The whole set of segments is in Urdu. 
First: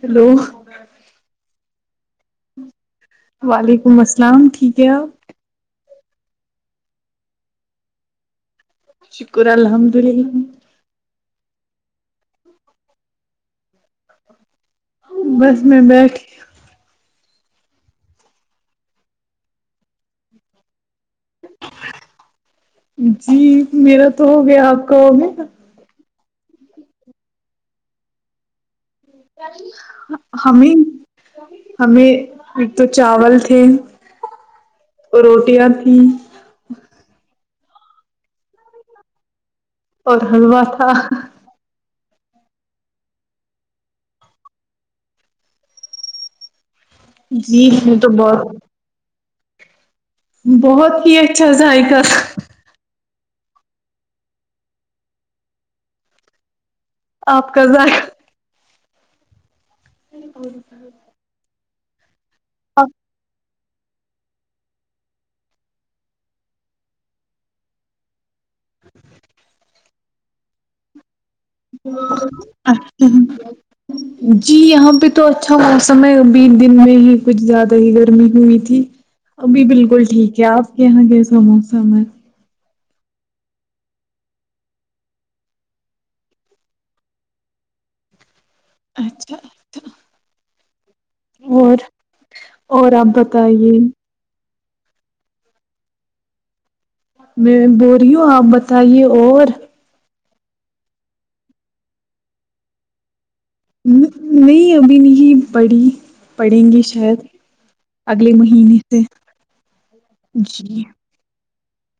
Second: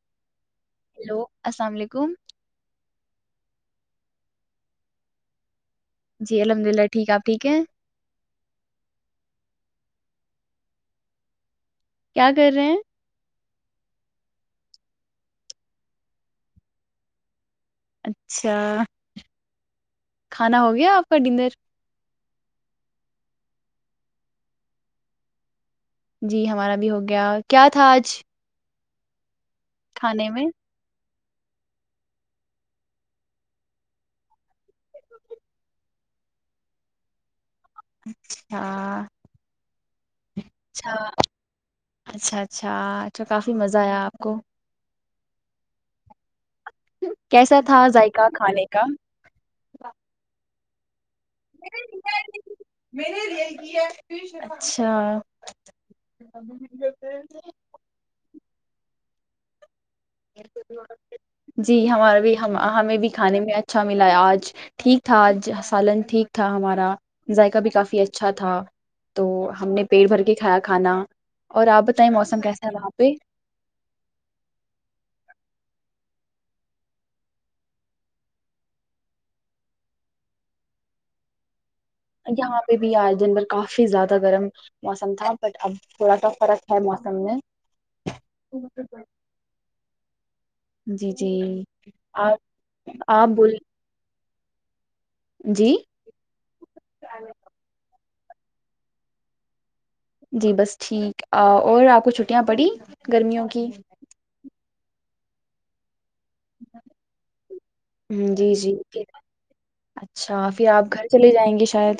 ہلو ہیلو السلام علیکم حم السلام ٹھیک ہے جی الحمد للہ ٹھیک آپ ٹھیک ہیں شکر الحمد للہ کیا کر رہے ہیں بس میں بیٹھی اچھا کھانا ہو گیا آپ کا ڈنر جی میرا تو ہو گیا آپ کا ہو میں نا [unintelligible] جی ہمارا بھی ہو گیا کیا تھا آج کھانے میں ہمیں [unintelligible] ہمیں ایک تو چاول تھے اور روٹیاں تھیں اچھا [unintelligible] اور حلوہ تھا اچھا [unintelligible] اچھا اچھا اچھا کافی مزہ آیا آپ کو کیسا جی تھا اس میں تو ذائقہ بہت کھانے کا و [unintelligible] بہت [unintelligible] تھا ذائکل اچھا [unintelligible] آپ کا ذا نہیں ب [unintelligible] جی ہمارے بھی ہمیں بھی کانے میں اچھا ملا آج ٹھیک تھا آج سالن ٹھیک تھا ہمارا ذائقہ بھی کافی اچھا تھا تو ہم نے پیٹ بھر کے کھایا کھانا اور آپ بتائیں موسم کیسا ہے وہاں اچھا پہ جی یہاں پہ [unintelligible] تو اچھا موسم ہے ابھی دن میں ہی کچھ زیادہ ہی گرمی ہوئی تھی ابھی بالکل ٹھیک ہے آپ کے یہاں کیسا موسم سمت [unintelligible] یہاں بھی آئے دن بھر کافی زیادہ گرم موسم تھا بٹ اب تھوڑا سا فرق ہے موسم میں اچھاچ [unintelligible] جی جی اور آپ اور آپ بتائیے [unintelligible] جی [unintelligible] میں بہت ی ہو آپ بتائیے اور جی بس ٹھیک اور آپ کو چھٹیاں پڑی گرمیوں کی کہ [unintelligible] نہیں ابھی نہیںی بڑی ہ جی جی مہینے سے اچھا پھر جی آپ گھر چلے جائیں گے شاید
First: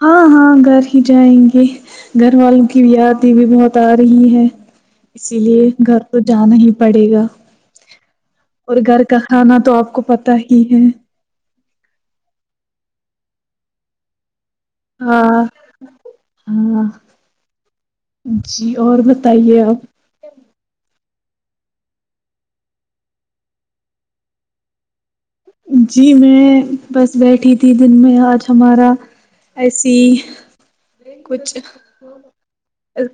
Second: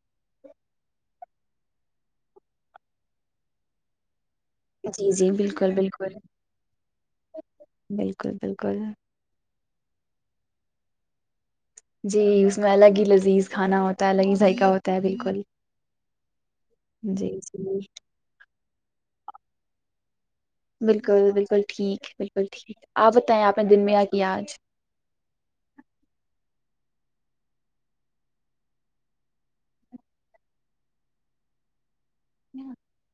ہاں ہاں گھر ہی جائیں گے گھر والوں کی یادیں بھی بہت آ رہی ہے جی جی اسی لیے بالکل گھر بالکل تو جانا ہی پڑے گا بالکل اور بالکل گھر کا کھانا تو آپ آپ کو پتا ہی ہے جی اس میں الگ ہی لذیذ کھانا ہوتا ہے الگ ہی کا ہوتا ہے بالکل ہاں ہاں جی جی اور بتائیے آپ بالکل بالکل ٹھیک ہے بالکل ٹھیک آپ بتائیں آپ نے دن میں یہ کیا آج جی میں بس بیٹھی تھی دن میں آج ہمارا ایسی کچھ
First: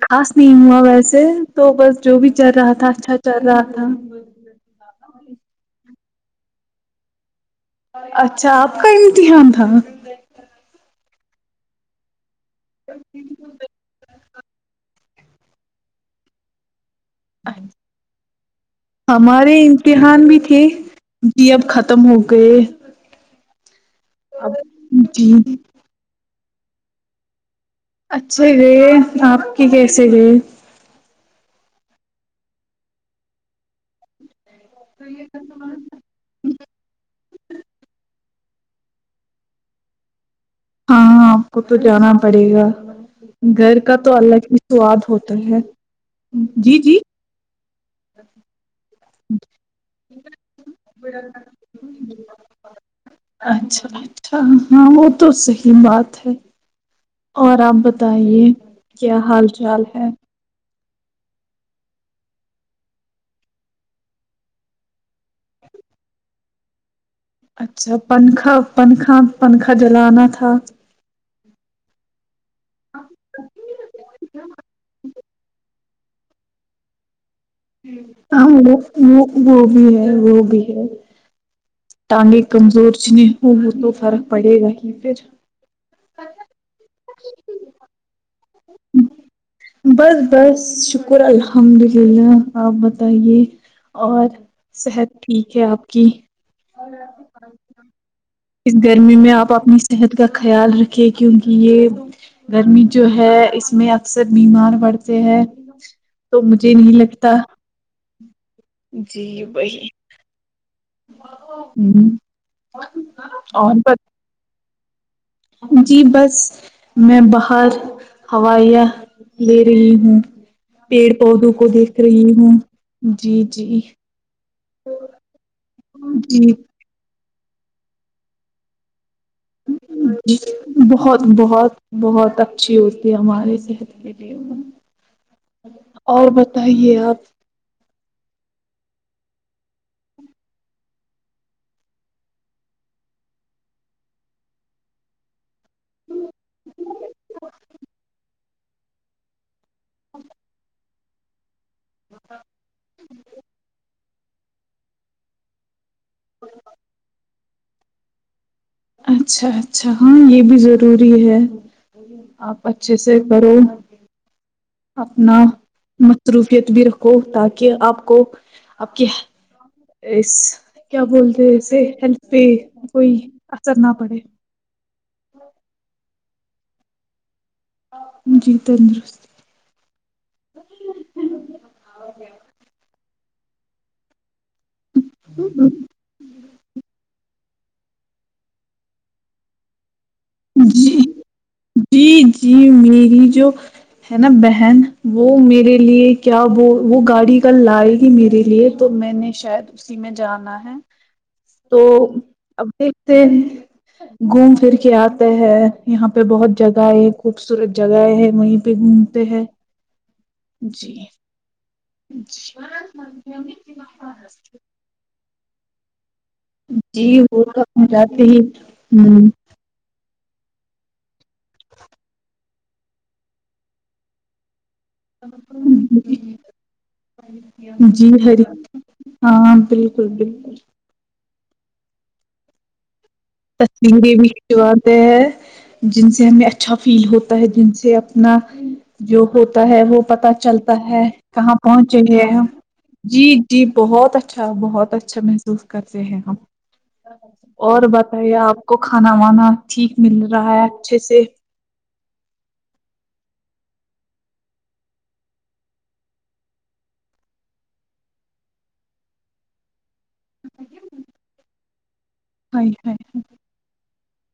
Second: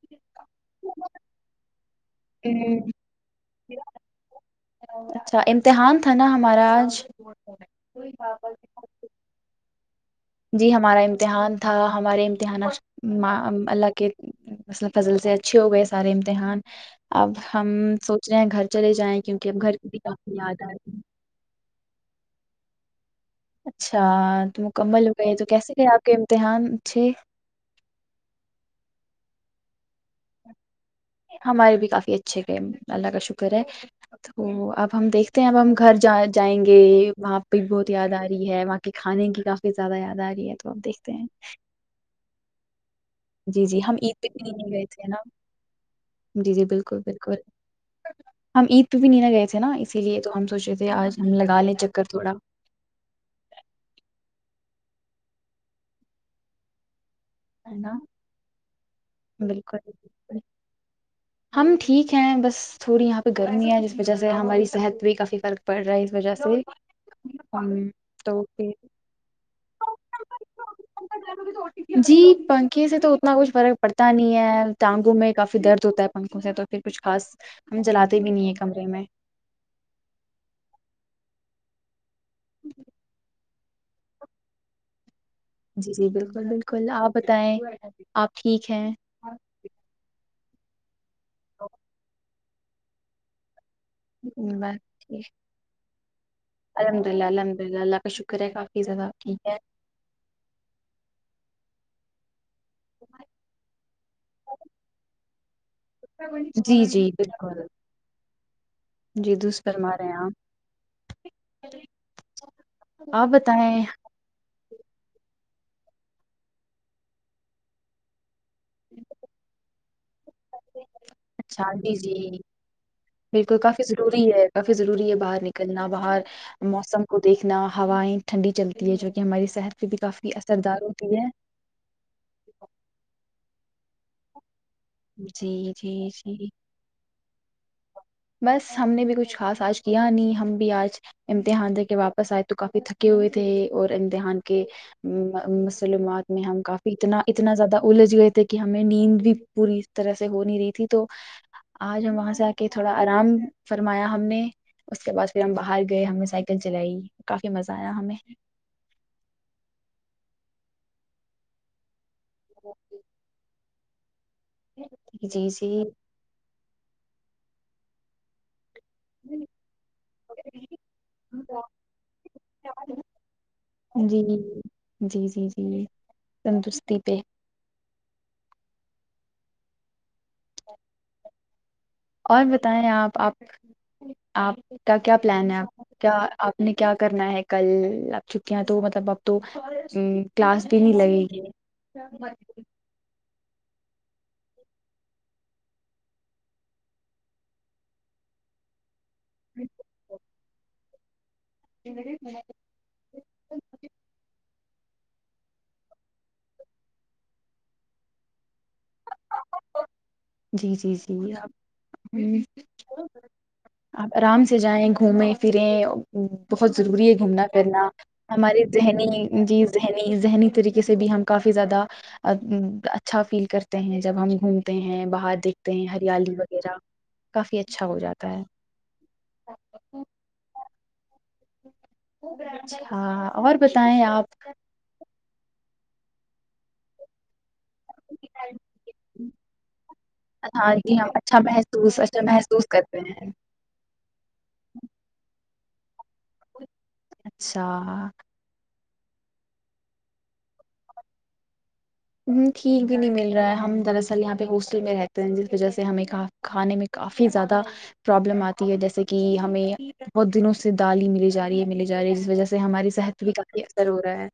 خاص نہیں ہوا ویسے تو بس جو بھی چل رہا تھا ہم، اچھا چل رہا تھا تھناا مہاراج اچھا آپ کا امتحان تھا ج [unintelligible] جی ہمارا امتحان تھا ہمارے دھیان اللہ کے مل فصل سے اچھے ہو گئے سارے امتحان اب ہم سوچ رہے ہیں گھر چلے جائیں کیونکہ ہمارے اب گھر کی بھی امتحان کافی یاد تھے آ رہی ہے جی اب ختم ہو گئے اچھا تو مکمل ہو جی گئے تو کیسے گئے آپ کے دحان سے اچھے گئے آپ کی کیسے گئے ہمارے بھی کافی اچھے گئے اللہ کا شکر ہے ا اب ہم دیکھتے ہیں اب ہم گھر جا جائیں گے وہاں بگ بہت د آ رہی ہے وہاں کے کھانے کی کافی زیادہ یاد آ رہی ہے تو اب ہاں دیکھتے ہیں آپ کو تو جانا پڑے گا جی گھر جی ہم کا تو عید پہ الگ بھی ہی نہیں گئے سواد تھے نا ہوتا ہے جی جی بالکل بالکل ہم عید پہ بھی نہیںنے گئے تھے نا اسی لیے تو ہم سوچے تھے آج ہم لگا لیں چکر تھوڑا اچھا اچھا ہاں وہ تو صحی بات ہے اور ہے آپ نا بتائیے کیا حال چال ہے بالکل ہم ٹھیک ہیں بس تھوڑی یہاں پہ گرمی ہے جس وجہ سے ہماری صحت پہ کافی فرق پڑ رہا ہے اس وجہ سے ہمم اچھا تو پنکھا پھر پنکھا پنکھا جلانا تھا جی [unintelligible] پنکے سے تو اتنا کچھ فرق پڑتا نہیں ہے ٹانگوں میں کافی درد ہوتا ہے پنکھوں سے تو پھر کچھ خاص ہم جلاتے بھی نہیں ہاں ہے وہ کمرے میں وہ وہ بھی ہے وہ بھی ہے انگے کمزور چ نہیں وہ تو فرق پڑے گا کہ پھر جی جی بالکل بالکل آپ بتائیں آپ ٹھیک ہے بس بس شکریہ شکر الحمد للہ آ بت یہ [unintelligible] بسیک کی الحمد للہ الحمد للہ اللہ کا شکر ہے اس کافی زیادہ گرمی میں ٹھیک آپ ہے اپنی صحت کا خیال رکھے کہ ان کی کہ یہ گرمی جو ہے اس میں اکثر بیمار پڑتے ہیں تو مجھے جی نہیں جی لگتا بالکل جی درست وہی فرما رہے ہیں آپ ہ آپ اور بتائیں پ [unintelligible] [unintelligible] جی بس میں باہر ہا ایا لی [unintelligible] جی ہوں پیڑ پودوں کو اچھا جی دیکھ رہی جی ہوں جی بالکل جی کافی ضروری ہے کافی ضروری ہے باہر نکلنا باہر جی موسم کو دیکھ اتنا ہوائیں ٹھنڈی چلتی ہے جو کہ ہماری صحت پہ بھی کافی اثردار ہوتی بہت ہے بہت بہت اچھی ہوتی ہے ہمارے صحت کے لی ہو جی جی اور جی بتائیے آپ بس ہم نے بھی کچھ خاص آج کیا نہیں ہم بھی آج امتحان ج کے واپس آئے تو کافی تھکے ہوئے تھے اور امتحان کے مسلمومات میں ہم کافی اتنا اتنا زیادہ الجھ گئے تھے کہ ہمیں نیند بھی پوری طرح سے ہو نہیں رہی تھی تو آج ہم وہاں سے آ کے تھوڑا آرام فرمایا ہم نے اس کے بعد پھر ہم باہر گئے ہمیں سائیکل چلائی کافی مزہ آیا ہمیں اچھا اچھا ہاں یہ بھی ضروری ہے آپ اچھے سے کرو جی اپنا جی متروف ت بھی رکھو تاکہ آپ کو اب کیا اس کیا بولتے اسے ہیلتھ پہ کوئی اثر نہ پڑے جی جی جی جی تندرستی پہ جی تندرست اور بتائیں آپ آپ آپ کا کیا پلان ہےپ کیا آپ نے کیا کرنا ہے کل آب چکے ہیں تو مطلب اب تو ہ کلاس بھی نہیں جی لگے گی جی جی میری جو ہے نا بہن وہ میرے لیے کیا وہ وہ گاڑی کل لائے گی میرے لیے تو میں نے شاید اسی میں جانا ہے تو اب دیکھتے ہیں گھوم پھر کے کیا آتے ہے یہاں پہ بہت جگہ ہے خوبصورت جگہ ہے وہیں پہ گھومتے ہیں جی جی جی جی آپ آرام سے جائیں گھومیں فھریں بہت ضروری ہے جی وہ گھومنا تو ہم پھرنا جاتے ہی ہماری ذہنی جی ذہنی ذہنی طریقے سے بھی ہم کافی زیادہ اچھا فیل کرتے ہیں جب ہم گھومتے ہیں باہر دیکھتے ہیں ہریالی وغیرہ کافی اچھا ہو جی جاتا ہری ہے ہاں بالکل بالکل خ بڈ تصمری بھی کچواتے ہیں جن سے ہمیں اچھا فیل ہوتا ہے جن سے اپنا جو ہوتا ہے وہ پت چلتا ہاں جی ہے ہم اچھا کہاں پہنچے محسوس اچھا ہیں ہم محسوس کرتے جی ہیں جی بہت اچھا بہت اچھا م محسوس کرتے ہیں ہم اچھا اور بات آپ کو کھانا وانا ٹھیک مل رہا ہے اچھے سے ٹھیک بھی نہیں مل رہا ہے ہم دراصل یہاں پہ ہاسٹل میں رہتے ہیں جس وجہ سے ہمیں کھانے میں کافی زیادہ پرابلم آتی ہے جیسے کہ ہمیں بہت دنوں سے دال ہی ملی جا رہی ہے مل جا رہی جس وجہ سے ہائے ہماری ہائے، صحت پ بھی کافی اثر ہو رہا ہے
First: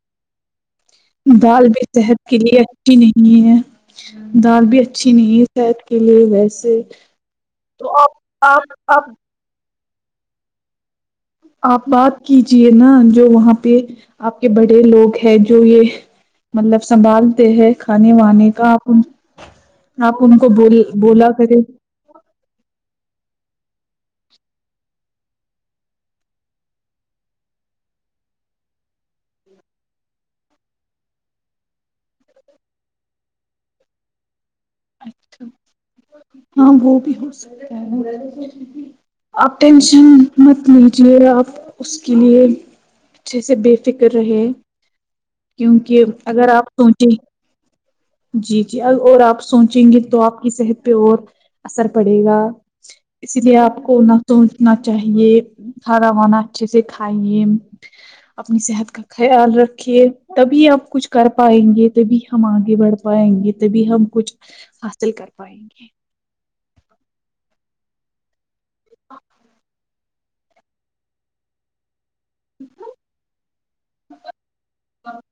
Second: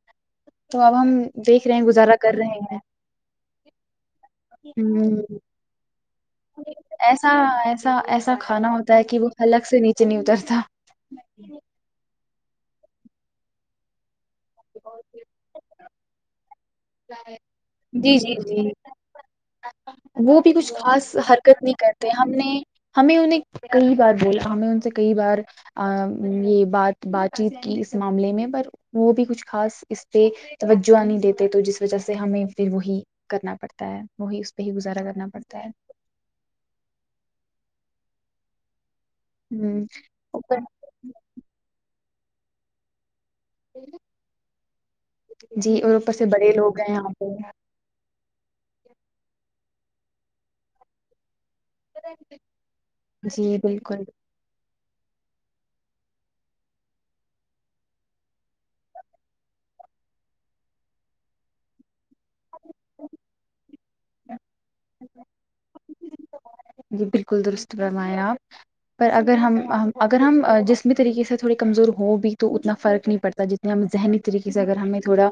تو اب ہم دیکھ دال رہے ہیں بھی گزارت صحت کے لیے اچھی نہیں ہے دال بھی اچھی ہمم نہیں ہے شاید کی ایسا ایسا ایسا آپ کھانا آپ ہوتا ہے آپ کہ وہ حلگ سے نہیں [unintelligible] چ نہیں اتر تھا [unintelligible] آپ بات کیجیے نا [unintelligible] جو وہاں پہ [unintelligible] آپ کے بڑے لوگ ہے جو یہ مطلب سنبھالتے ہیں کھانے جی جی وانے جی کا آپ [unintelligible] آپ ان وہ کو بھی کچھ بول خاص بولا کرے حرکت نہیں کرتے ہم نے ہمیں انہیں [unintelligible] کئی بار بول ہمیں ان سے کئی بار یہ بات بات چیت کی اس معاملے میں پر وہ بھی کچھ خا اس پہ توجہ نہیں دیتے تو جس وجہ سے ہمیں پھر وہی کرنا پڑتا ہے وہی [unintelligible] گزارا کرنا اچھا پڑتا ہے [unintelligible] م تو سوچھی [unintelligible] آپ ہ ٹینشن مت لیجےا آپ اس [unintelligible] اسلیم [unintelligible] اچھے سے بے فکر رہے جی اور کیونکہ اوپر سے اگر بڑے آپ لوگ ہیں یہاں سوچیں پہ [unintelligible] جی جی اور آپ [unintelligible] سوچیں گے تو آپ کی صحت پہ اور [unintelligible] اثر پڑے گا اسی جی لیے آپ کو بالکل نہ تو اتنا [unintelligible] چاہیے کھانا وانا اچھے سے کھائیے اپنی صحت کا خیال رکھیے تبھی ہمپ کچھ کر پائیں گے تبھی ہم آگے بڑھ پائیں گے تبھی ہم کچھ [unintelligible] حاصل کر پائیں گے [unintelligible] جی بالکل درست فرمایا آپ [unintelligible] پر اگر ہم [unintelligible] اگر ہم جسم طریقے سے تھوڑی کمزور [unintelligible] ہو بھی تو اتنا فرق نہیں پڑتا جتنا ہم ذہنی طریقے سے اگر ہمیں تھوڑا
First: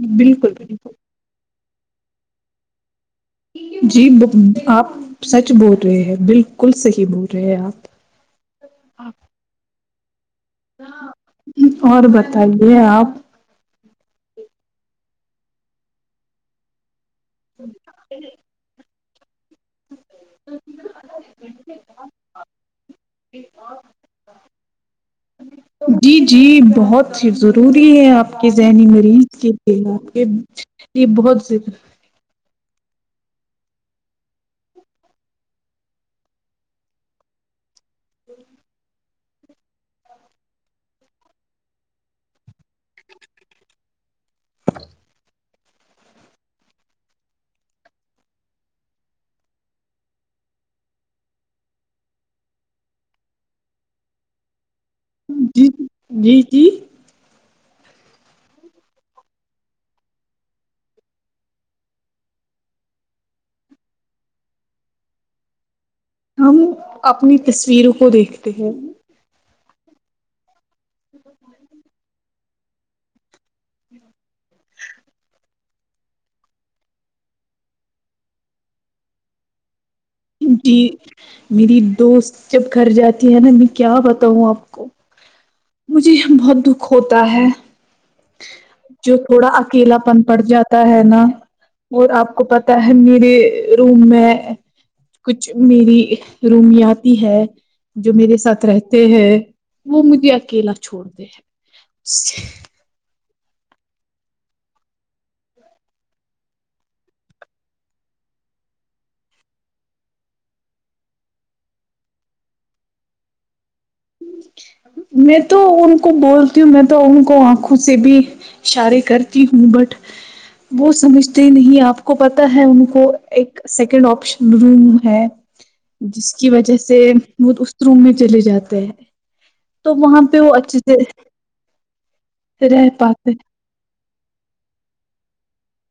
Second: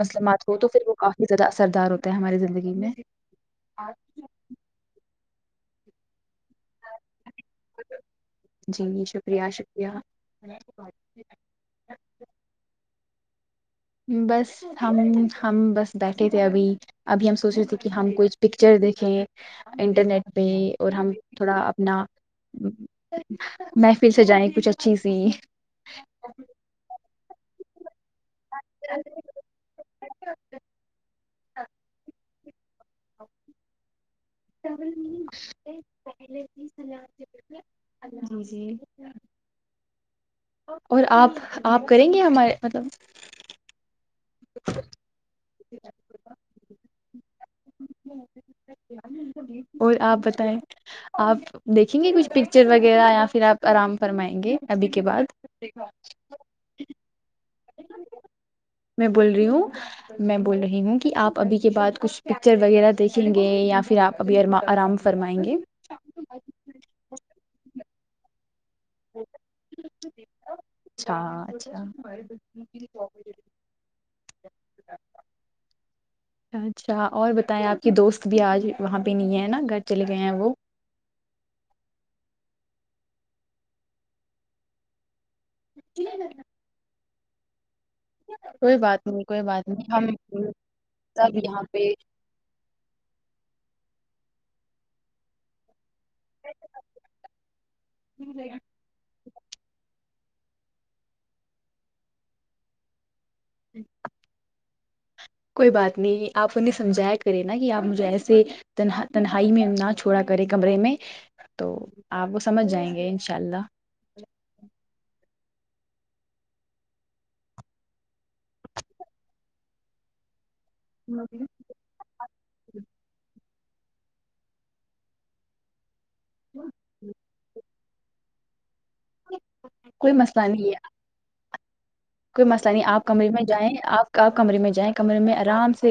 مسلمات بالکل ہو تو پھر وہ بالکل کافی زیادہ [unintelligible] سردار ہوتے ہیں ہماری زندگی میں [unintelligible] جی آپ [unintelligible] سچ بول رہے ہیں بالکل [unintelligible] بال کل صحیح بول رہے ہیں آپ جی شکریہ شکریہ [unintelligible] اور بتائیے آپ بس ہم ہم بس بیٹھے تھے ابھی ابھی ہم سوچ رہے تھے کہ ہم کوھ پکچر دیکھیں انٹرنیٹ پہ اور ہم تھوڑا اپنا محفل سجائیں کچھ اچھی سی [unintelligible] روری ہے آپ [unintelligible] آپ کے ذہنی مریض کے لی یہ بہتہ [unintelligible] اور آپ آپ کریں گے ہمارے مطلب [inaudible] [inaudible] [unintelligible] اور آپ بتائیں آپ دیکھیں گے کچھ پکچر وغیرہ یا پھر آپ آرام فرمائیں گے ابھی کے بعد جی جی جی میں بول رہی ہوں میں بول رہی ہوں کہ آپ ابھی کے بع کچھ پکچر وغیرہ دیکھیں گے یا پھر آپ ابھی آرام فرمائیں گے ہم اپنی تصویروں کو دیکھتے ہیں [unintelligible] اچھا اچھا مک چوے ہی [unintelligible] اچھا اور بتائیں آپ کی دوست بھی آج وہاں پہ نہیں ہے نا گھر چلے گئے ہیں وہ جی میری دوست جب گھر جاتی نا میں کیا بتاؤں آپ کو مجھے بہت دکھ ہو ہوتا ہے کوئی بات جو نہیں کوئی تھوڑا بات نہیں اکیلا ہم پن پڑ جاتا ہے نا سب یہاں پہ اور آپ کو پت ہے میرے روم میں کچھ میری رومیاتی ہے جو میرے ساتھ رہتے ہیں وہ مجھے اکیلا چھوڑتے ہیں اچ [unintelligible] کوئی بات نہیں آپ انہیں سمجھایا کریں نا کہ آپ مجھے ایسے ت تنہائی میں نہ چھوڑا کرے کمرے میں تو آپ وہ سمجھ جائیں گے انشاء اللہ ہ [unintelligible] میں تو ان کو بولتی ہوں میں تو ان کو آنکھوں سے بھی اشارے کرتی ہوں بٹ وہ سمجھتے نہیں آپ کو پتا ہے ان کو ایک سیکنڈ آپشن روم ہے جس کی وجہ سے وہ اس روم میں چل جاتا تو [unintelligible] تو کوئی وہاں پہ مسئلہ وہ نہیں اچھے ہے سے کوئی مسئلہ نہیں رہ آپ کمرے پاتے میں جائیں آپ کمرے میں جائیں کمرے میں آرام سے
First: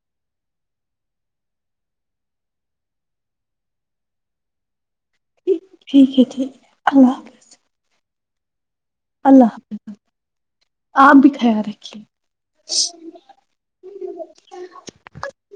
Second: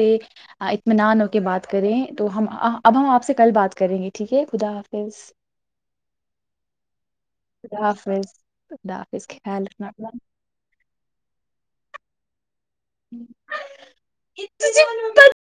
اطمینان ہو کے بات کریں تو ہم اب ہم آپ سے کل بات کریں گے ٹھیک ہے خدا حافظ ٹھیک ہے ٹھیک ہے اللہ حافظ تولہاخظ اللہ خیال حافظ رکھنا آپ بھی خیال رکھیے [unintelligible]